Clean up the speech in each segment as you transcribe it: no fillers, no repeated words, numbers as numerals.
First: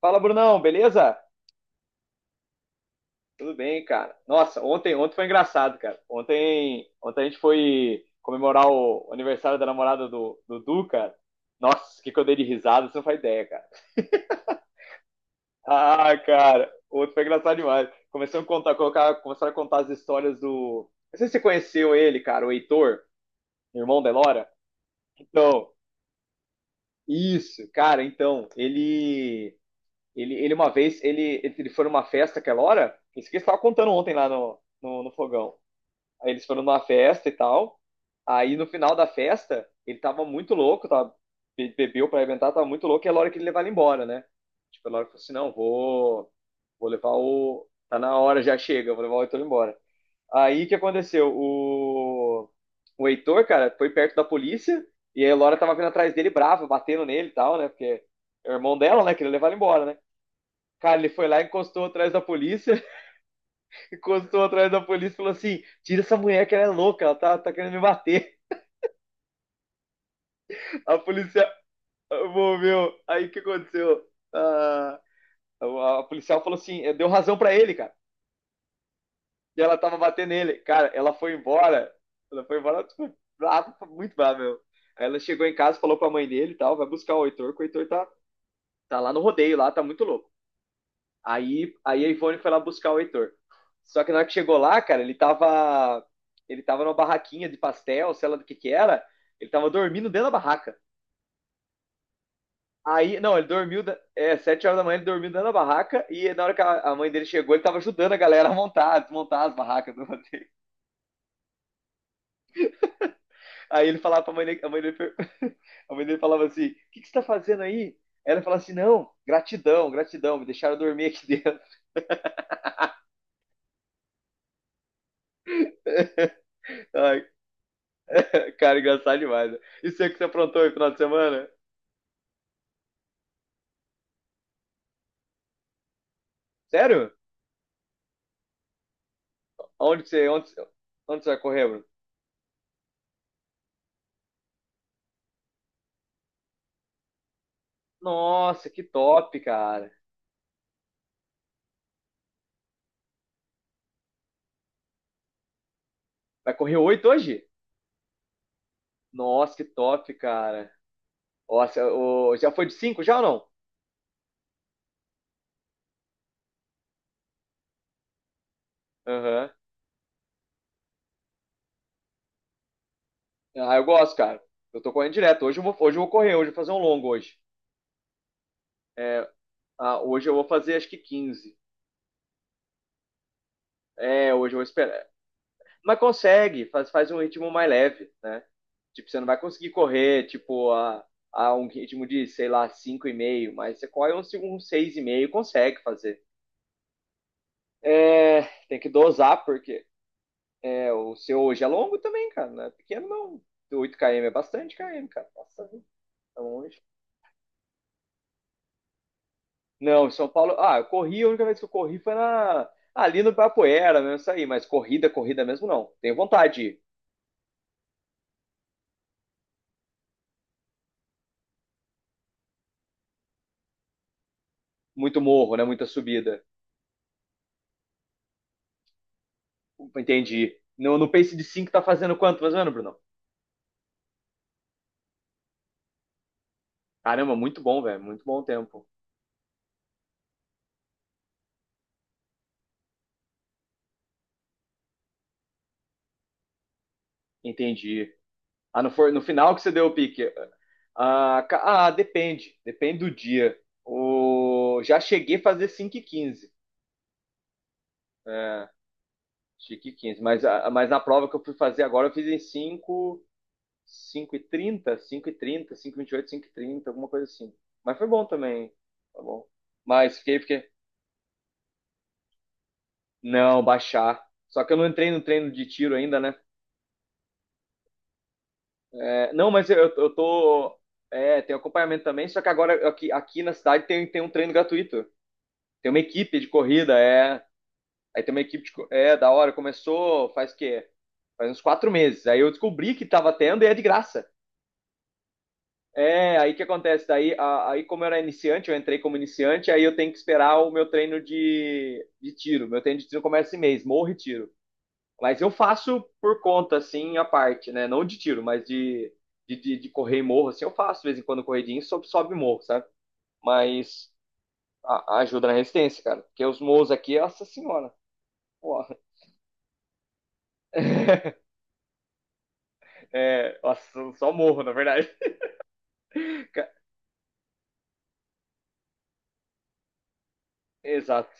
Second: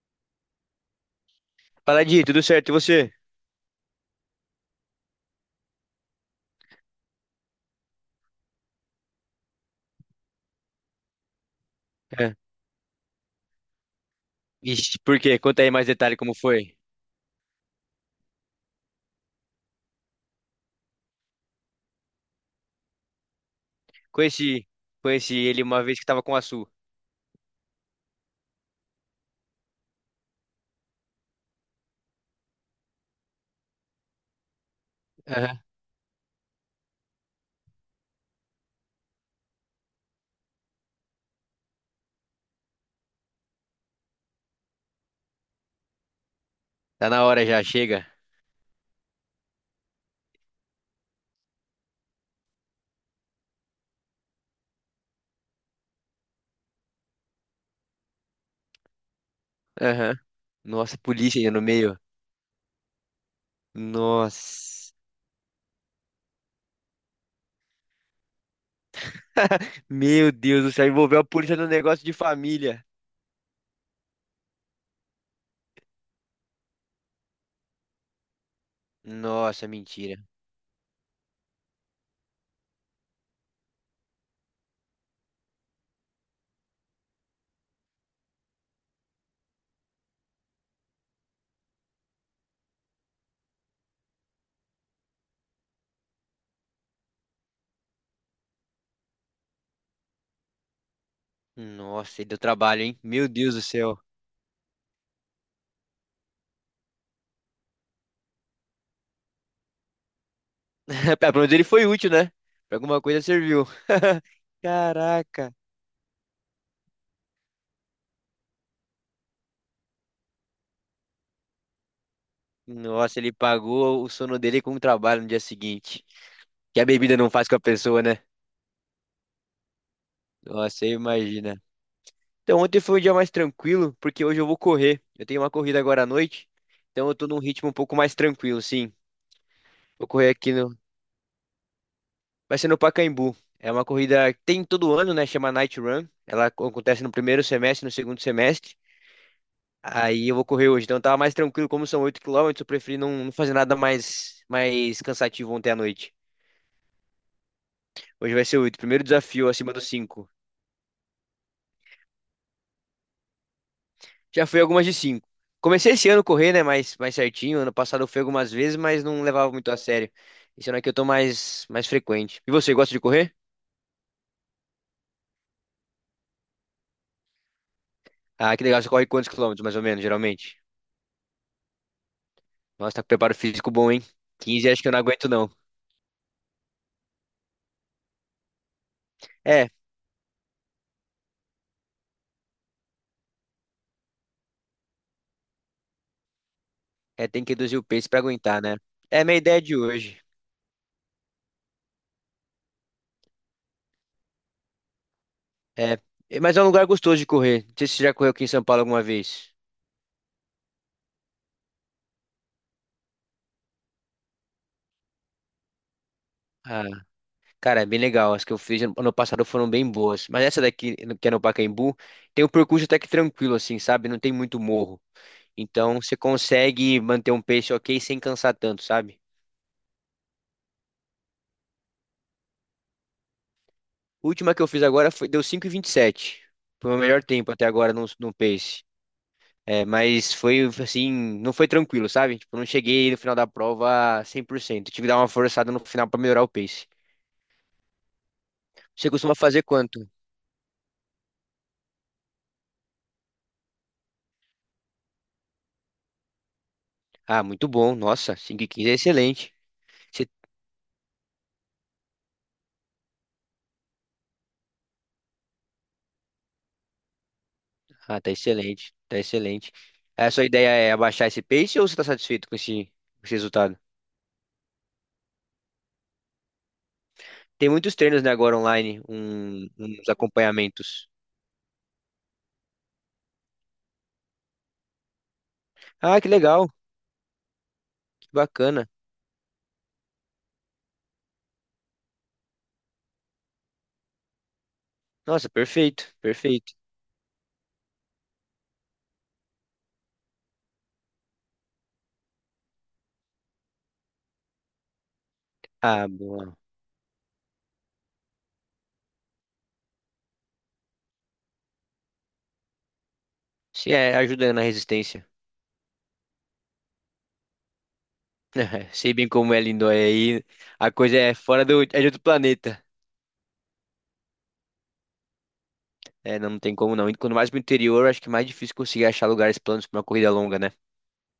Fala, Brunão, beleza? Fala, Di, tudo certo? E você? Tudo bem, cara. Nossa, ontem foi engraçado, cara. Ontem a gente foi comemorar o aniversário da namorada do Dudu, cara. Nossa, o que que eu É. dei de risada, você não faz ideia, cara. Ixi, por quê? Conta aí mais Ah, detalhe como cara, foi. ontem foi engraçado demais. Começaram a contar, colocar, começaram a contar as histórias do. Não sei se você conheceu ele, cara, o Heitor, irmão da Elora. Conheci, conheci ele Então, uma vez que tava com a Su. isso, cara, então, ele. Ele uma vez, ele foi numa festa aquela hora, isso que eles estavam contando ontem lá no fogão. Aham. Aí eles foram numa festa e tal. Aí no final da festa, ele tava muito louco, tava, bebeu pra inventar, tava muito louco, e era a hora que ele levar ele embora, né? Tipo, a hora que falou assim: não, vou, vou Tá levar na hora já, o. Tá chega. na hora, já chega, vou levar o Heitor embora. Aí o que aconteceu? O Heitor, cara, foi perto da polícia e a Elora tava vindo atrás dele brava, batendo nele e tal, né? Porque é o irmão dela, né? Queria levar ele embora, né? Aham. Nossa, Cara, ele foi polícia lá, ainda no encostou meio. atrás da polícia encostou atrás da Nossa. polícia e falou assim: tira essa mulher que ela é louca, ela tá, tá querendo me bater. Meu Deus do céu, A envolveu a polícia polícia no negócio de família. moveu. Aí o que aconteceu? Ah, a policial falou assim: deu razão pra ele, cara. E Nossa, ela tava mentira. batendo nele. Cara, ela foi embora. Ela foi embora, tipo, brava, muito brava, meu. Aí ela chegou em casa, falou pra mãe dele e tal, vai buscar o Heitor, que o Heitor tá, tá lá no rodeio, lá, tá muito louco. Aí a Ivone foi lá buscar o Heitor. Só que na hora que chegou lá, cara, ele tava. Ele tava numa barraquinha de pastel, sei lá do que era. Ele tava dormindo dentro da barraca. Nossa, ele deu trabalho, hein? Aí, Meu não, ele Deus do dormiu. céu. É, 7 horas da manhã ele dormiu dentro da barraca. E na hora que a mãe dele chegou, ele tava ajudando a galera a montar, a desmontar as barracas do rodeio. Pelo menos ele foi útil, né? Pra alguma coisa serviu. Aí ele falava pra mãe dele. A mãe dele, Caraca. a mãe dele falava assim: O que, que você tá fazendo aí? Ela falava assim: Não, gratidão, gratidão, me deixaram dormir aqui dentro. Nossa, ele pagou o sono dele com o trabalho no dia seguinte. Que a bebida Ai, não faz com a pessoa, né? cara, engraçado demais. Né? E você que você aprontou aí no Nossa, você final de semana? imagina. Então, ontem foi um dia mais tranquilo, porque hoje eu vou correr. Eu tenho uma corrida agora à noite, então Sério? eu tô num ritmo um pouco mais tranquilo, sim. Onde Vou que você, correr onde, aqui no. onde você vai correr, Bruno? Vai ser no Pacaembu. É uma corrida que tem todo ano, né? Chama Night Run. Ela acontece no primeiro semestre, no segundo Nossa, semestre. que top, cara. Aí eu vou correr hoje. Então eu tava mais tranquilo, como são 8 quilômetros, eu preferi não, não fazer nada mais cansativo ontem à noite. Vai correr 8 hoje? Hoje vai ser 8. Primeiro desafio Nossa, que acima dos top, 5. cara. Nossa, ô, já foi de cinco já ou não? Já fui algumas de cinco. Comecei esse ano a correr, né, mais certinho. Ano passado eu fui algumas vezes, mas não Aham. levava muito a sério. Esse ano aqui eu tô mais frequente. E você, gosta de correr? Ah, eu gosto, cara. Eu tô correndo direto. Hoje eu vou correr, hoje eu vou fazer um longo hoje. Ah, que legal. Você corre É, quantos quilômetros, mais ou menos, hoje eu vou geralmente? fazer acho que 15. Nossa, tá com preparo físico bom, hein? É, hoje eu vou 15 acho que eu não esperar. aguento, não. Mas consegue, faz, faz um ritmo mais leve, né? Tipo, você não vai É, conseguir correr, tipo, a um ritmo de, sei lá, cinco e meio, mas você corre um, um seis e meio consegue fazer. Tem que reduzir o peso pra É, aguentar, né? tem que É a minha dosar, ideia de porque hoje. é, o seu hoje é longo também, cara. Não é pequeno, não. 8 km é bastante km, cara. Nossa, é É, mas é um longe. lugar gostoso de correr. Não sei se você já correu aqui em São Paulo alguma vez. Não, em São Paulo. Ah, eu corri, a única vez que eu corri foi na, ali no Ibirapuera, mesmo isso aí. Mas corrida, corrida mesmo, não. Tenho vontade de ir. Ah, cara, é bem legal. As que eu fiz ano passado foram bem boas. Mas essa daqui, que é no Pacaembu, tem um percurso até que tranquilo, assim, sabe? Não tem muito morro. Muito morro, né? Muita Então você subida. consegue manter um pace ok sem cansar tanto, sabe? Entendi. No pace de 5 tá fazendo quanto, mais ou menos, Bruno? A última que eu fiz agora foi, deu 5,27. Foi o meu melhor Caramba, tempo muito até bom, agora velho. no, Muito no bom pace. tempo. É, mas foi assim, não foi tranquilo, sabe? Tipo, eu não cheguei no final da prova 100%. Tive que dar uma forçada no final pra melhorar o pace. Entendi. Ah, não Você foi no costuma final que fazer você deu o quanto? pique. Depende. Depende do dia. Já cheguei a fazer 5:15, Ah, muito bom. Nossa, é, 5,15 é excelente. 5 e quinze. Mas, mas na prova que eu fui fazer agora, eu fiz em 5, 5:30, 5:30, 5:28, 5:30, alguma coisa assim. Mas foi Ah, bom tá também. excelente, tá Tá bom. excelente. Mas A fiquei, sua ideia fiquei. é abaixar esse pace ou você tá satisfeito com esse, com, esse Não, resultado? baixar. Só que eu não entrei no treino de tiro ainda, né? Tem muitos treinos, né, agora online, É, não, mas uns eu tô. acompanhamentos. É, tem acompanhamento também, só que agora aqui, aqui na cidade tem, tem um treino gratuito. Tem uma Ah, que equipe de legal, corrida, é. Aí que tem uma equipe de. Bacana. É, da hora. Começou faz o quê? Faz uns 4 meses. Aí eu descobri que tava tendo e é de graça. Nossa, perfeito, É, aí que perfeito. acontece? Aí como eu era iniciante, eu entrei como iniciante, aí eu tenho que esperar o meu treino de tiro. Meu treino de tiro começa esse mês, morro e tiro. Mas eu faço Ah, por boa. conta, assim, a parte, né? Não de tiro, mas de correr e morro, assim, eu faço de vez em quando corridinho, sobe, sobe e morro, sabe? Se Mas é ajuda na resistência. ajuda na resistência, cara. Porque os morros aqui, nossa senhora. Pô, Sei bem como é lindo aí. A coisa é fora do, é de outro planeta. é, nossa, só morro, na verdade. É, não, não Ca- tem como não. E quando mais pro interior, acho que é mais difícil conseguir achar lugares planos pra uma corrida longa, né? Exato.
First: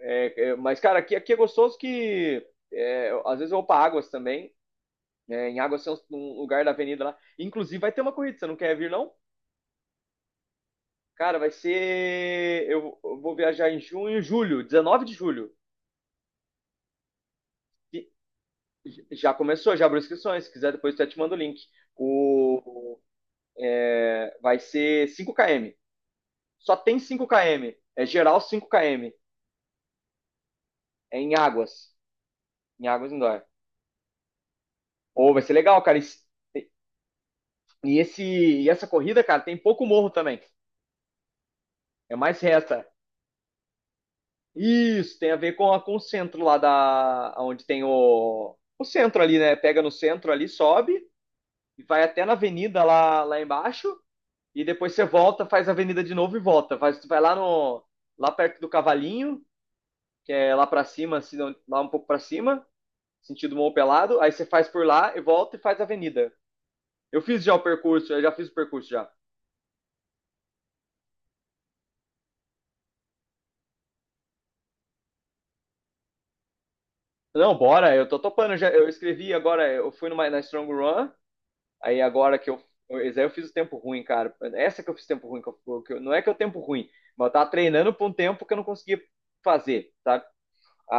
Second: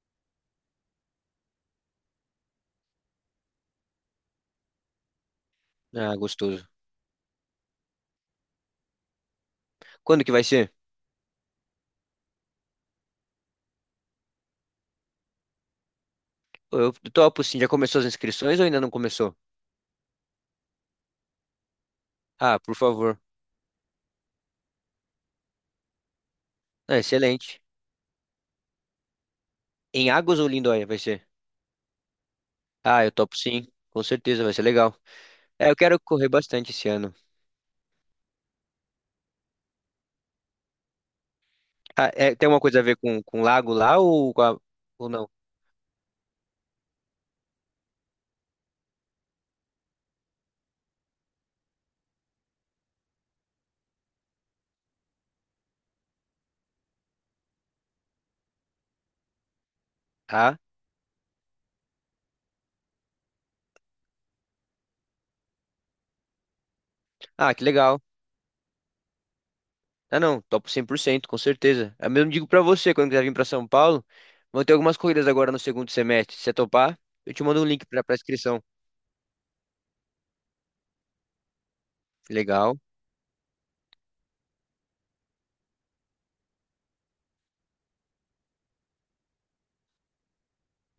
Mas, cara, aqui, aqui é gostoso que é, às vezes eu vou pra Águas também. Né? Em Águas tem um, Ah, um lugar gostoso. da avenida lá. Inclusive, vai ter uma corrida, você não quer vir, não? Quando que vai ser? Cara, vai ser. Eu vou viajar em junho, julho, 19 de julho. Pô, eu topo sim, já começou as inscrições ou ainda não E já começou? começou, já abriu inscrições. Se quiser, depois eu te mando o link. Ah, por O, favor. é, vai ser 5 km. Só tem Ah, 5 excelente. km. É geral 5 km. Em Águas ou Lindóia vai É ser? em Águas. Em Ah, Águas eu topo Indoor. sim. Com certeza vai ser legal. Ou vai ser É, eu legal, cara. quero correr bastante esse ano. e esse, e essa corrida, cara, tem pouco morro também. Ah, É é, mais tem alguma coisa a reta. ver com, lago lá ou, com a- ou Isso, não? tem a ver com, a, com o centro lá da... Onde tem o... O centro ali, né? Pega no centro ali, sobe. E vai até na avenida lá, lá embaixo. E depois você volta, faz a avenida de novo e volta. Faz, vai lá no... Lá perto do Cavalinho, que é Ah, lá pra cima, assim, lá um pouco pra cima. Sentido Morro Pelado. Aí você faz por lá e volta e faz a avenida. Eu fiz já ah, o que legal. percurso, eu já fiz o percurso já. Ah, não, topo 100%, com certeza. Eu mesmo digo pra você, quando quiser vir pra São Paulo, vão ter algumas corridas agora no segundo semestre. Se você topar, eu te Não, mando um link bora, pra, eu pra tô topando inscrição. já. Eu escrevi agora, eu fui numa, na Strong Run, aí agora que eu. Legal, Esse aí eu fiz o tempo ruim, cara. Essa que eu fiz tempo ruim, não é que eu tempo ruim, mas eu tava treinando por um tempo que eu não conseguia fazer, sabe?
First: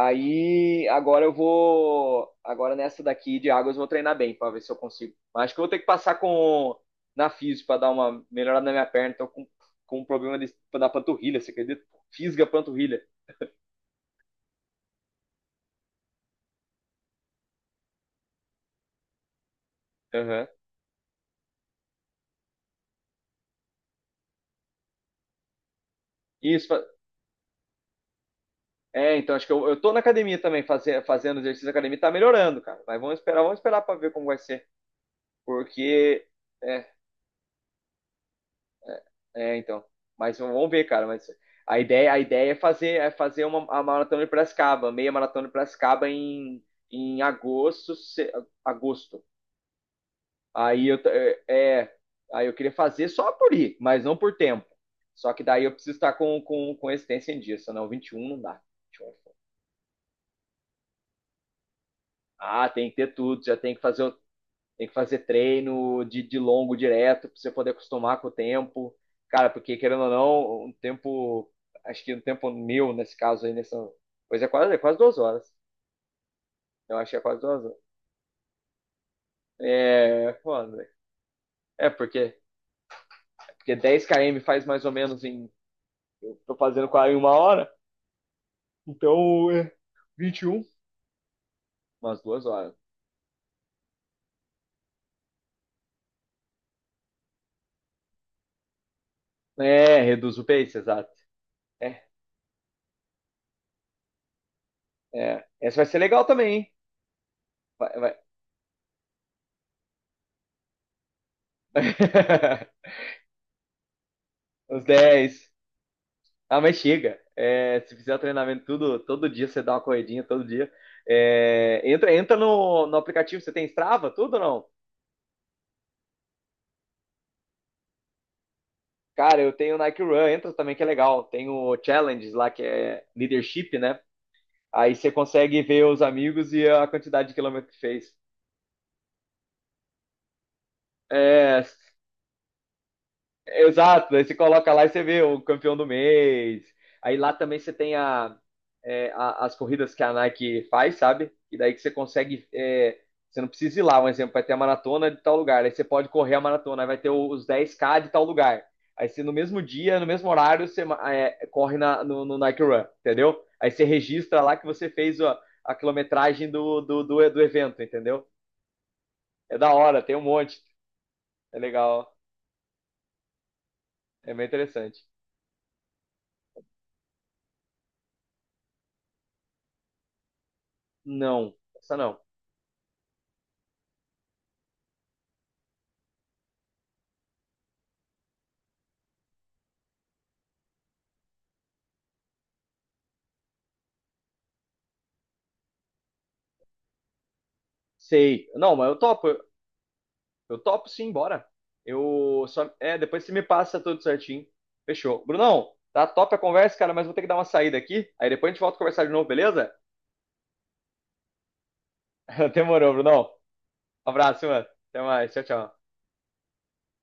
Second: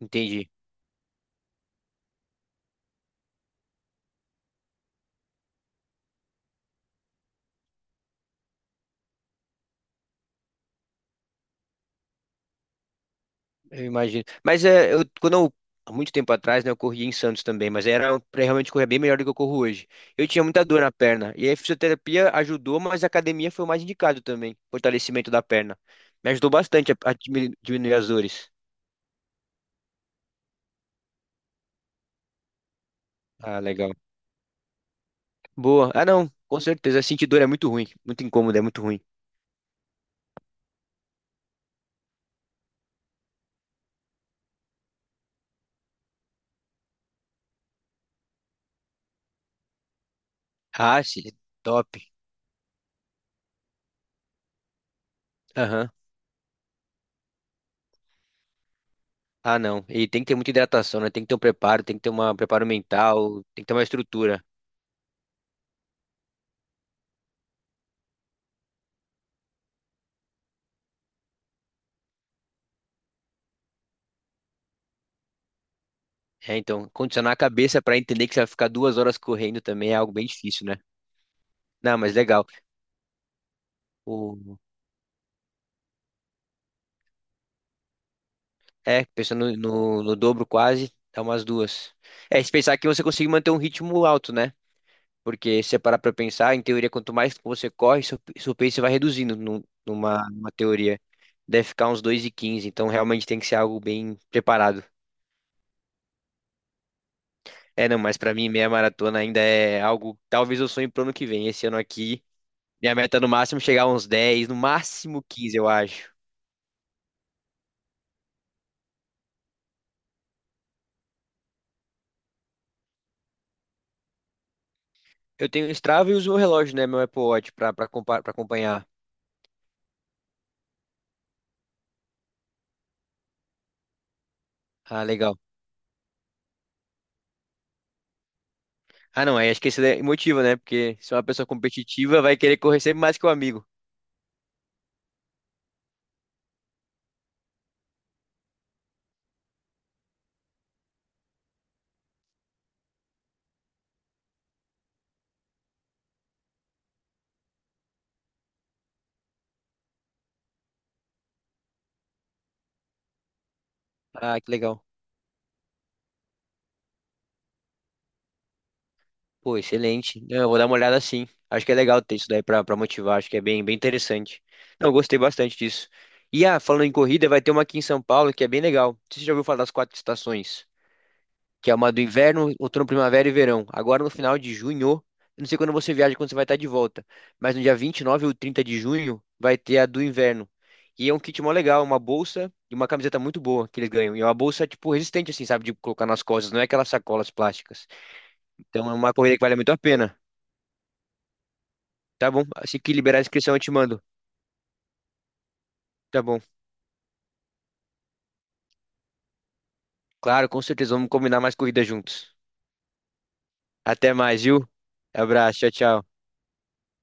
entendi. agora eu vou. Agora nessa daqui de águas eu vou treinar bem pra ver se eu consigo. Mas acho que eu vou ter que passar com na física pra dar uma melhorada na minha perna. Tô com um problema de, da panturrilha, você acredita? Fisga a panturrilha. Eu imagino. Mas é, eu, quando eu, há muito tempo atrás, né, eu corria em Santos também, mas era pra realmente correr bem melhor do que eu corro hoje. Eu tinha Aham. muita dor na perna, e aí a fisioterapia ajudou, mas a academia foi o mais indicado também, fortalecimento da perna. Me ajudou Isso, bastante a, diminuir as dores. é, então acho que eu tô na academia também, fazendo exercício na academia, tá melhorando, cara. Mas vamos Ah, esperar legal. pra ver como vai ser. Boa. Ah, Porque, não, com é, certeza. Sentir dor é muito ruim, muito incômodo, é muito ruim. Então. Mas vamos ver, cara. Mas a ideia é fazer uma, a maratona de Piracicaba, meia maratona de Piracicaba em agosto, agosto. Aí eu, Ah, t- sim, é, top. é, aí eu queria fazer só por ir, mas não por tempo. Só que daí eu Aham. preciso estar com a existência em dia, senão 21 não dá. 21 é foda. Ah, não. E tem que ter muita hidratação, né? Tem que ter um preparo, tem que ter um preparo Ah, tem que ter mental, tudo, já tem que ter tem que uma fazer. estrutura. Tem que fazer treino de longo direto para você poder acostumar com o tempo. Cara, porque querendo ou não, um tempo, acho que um tempo meu nesse caso aí, nessa, pois é quase 2 horas. É, então, Eu acho que é condicionar a quase 2 horas. cabeça para entender que você vai ficar 2 horas correndo também é algo bem É, difícil, foda, né? velho. É Não, mas porque, legal. porque 10 km O... faz mais ou menos em, tô fazendo quase uma hora, É, então pensando é no, no vinte e dobro um quase, dá umas duas. umas É, duas se horas. pensar que você consegue manter um ritmo alto, né? Porque se você parar para pensar, em teoria, quanto mais você corre, seu, seu pace vai reduzindo num- É, numa, reduz o numa pace, teoria. exato. Deve ficar uns É, 2:15. Então realmente tem que ser algo bem preparado. é. Essa vai ser legal também, hein? É, Vai, não, vai. mas para mim meia maratona ainda é algo, talvez eu sonhe pro ano que vem. Esse ano aqui minha meta é no máximo é chegar a uns 10, no Os máximo dez. 15 eu acho. Ah, mas chega. É, se fizer o treinamento tudo, todo dia, você dá uma corridinha todo dia. É, entra no aplicativo, você tem Strava, tudo ou não? Eu tenho o Strava e uso o relógio, né? Meu Apple Watch pra, pra, pra acompanhar. Cara, eu tenho Nike Run, entra também que é legal. Tem o Challenges lá, que é leadership, né? Aí Ah, você legal. consegue ver os amigos e a quantidade de quilômetro que fez. Ah, não, aí acho que esse é motivo, né? Porque se é uma pessoa É, competitiva, vai querer correr sempre mais que o amigo. exato, aí você coloca lá e você vê o campeão do mês. Aí lá também você tem a, as corridas que a Nike faz, sabe? E daí que você consegue. É, você não precisa ir lá, um exemplo, vai ter a maratona de tal lugar. Aí você pode correr a maratona, aí vai ter os 10k de tal lugar. Aí você no mesmo dia, no mesmo horário, você corre no Nike Run, entendeu? Aí você Ah, registra que lá que legal. você fez a quilometragem do evento, entendeu? Pô, É da hora, tem um excelente. Não, eu vou monte. dar uma olhada sim. É Acho que é legal legal, ter isso daí pra, motivar. Acho que é bem, bem é interessante. bem Não, eu interessante. gostei bastante disso. E ah, falando em corrida, vai ter uma aqui em São Paulo que é bem legal. Você já ouviu falar das quatro estações? Não, Que é uma essa do não. inverno, outono, primavera e verão. Agora no final de junho, eu não sei quando você viaja, quando você vai estar de volta, mas no dia 29 ou 30 de junho vai ter a do inverno. E é um kit mó legal, uma bolsa e uma camiseta muito boa que eles ganham. E é uma bolsa, tipo, resistente, assim, sabe? De colocar nas costas, não é aquelas sacolas plásticas. Sei. Não, mas Então é eu uma topo. corrida que vale muito a pena. Eu topo sim, bora. Tá Eu bom? só. Assim que É, liberar a depois você me inscrição, eu te passa mando. tudo certinho. Fechou. Brunão, tá Tá top a bom. conversa, cara, mas vou ter que dar uma saída aqui. Aí depois a gente volta a conversar de novo, beleza? Claro, com certeza, vamos combinar mais corridas juntos. Demorou, Brunão. Um Até mais, abraço, mano. viu? Até mais. Tchau, Abraço, tchau, tchau. tchau.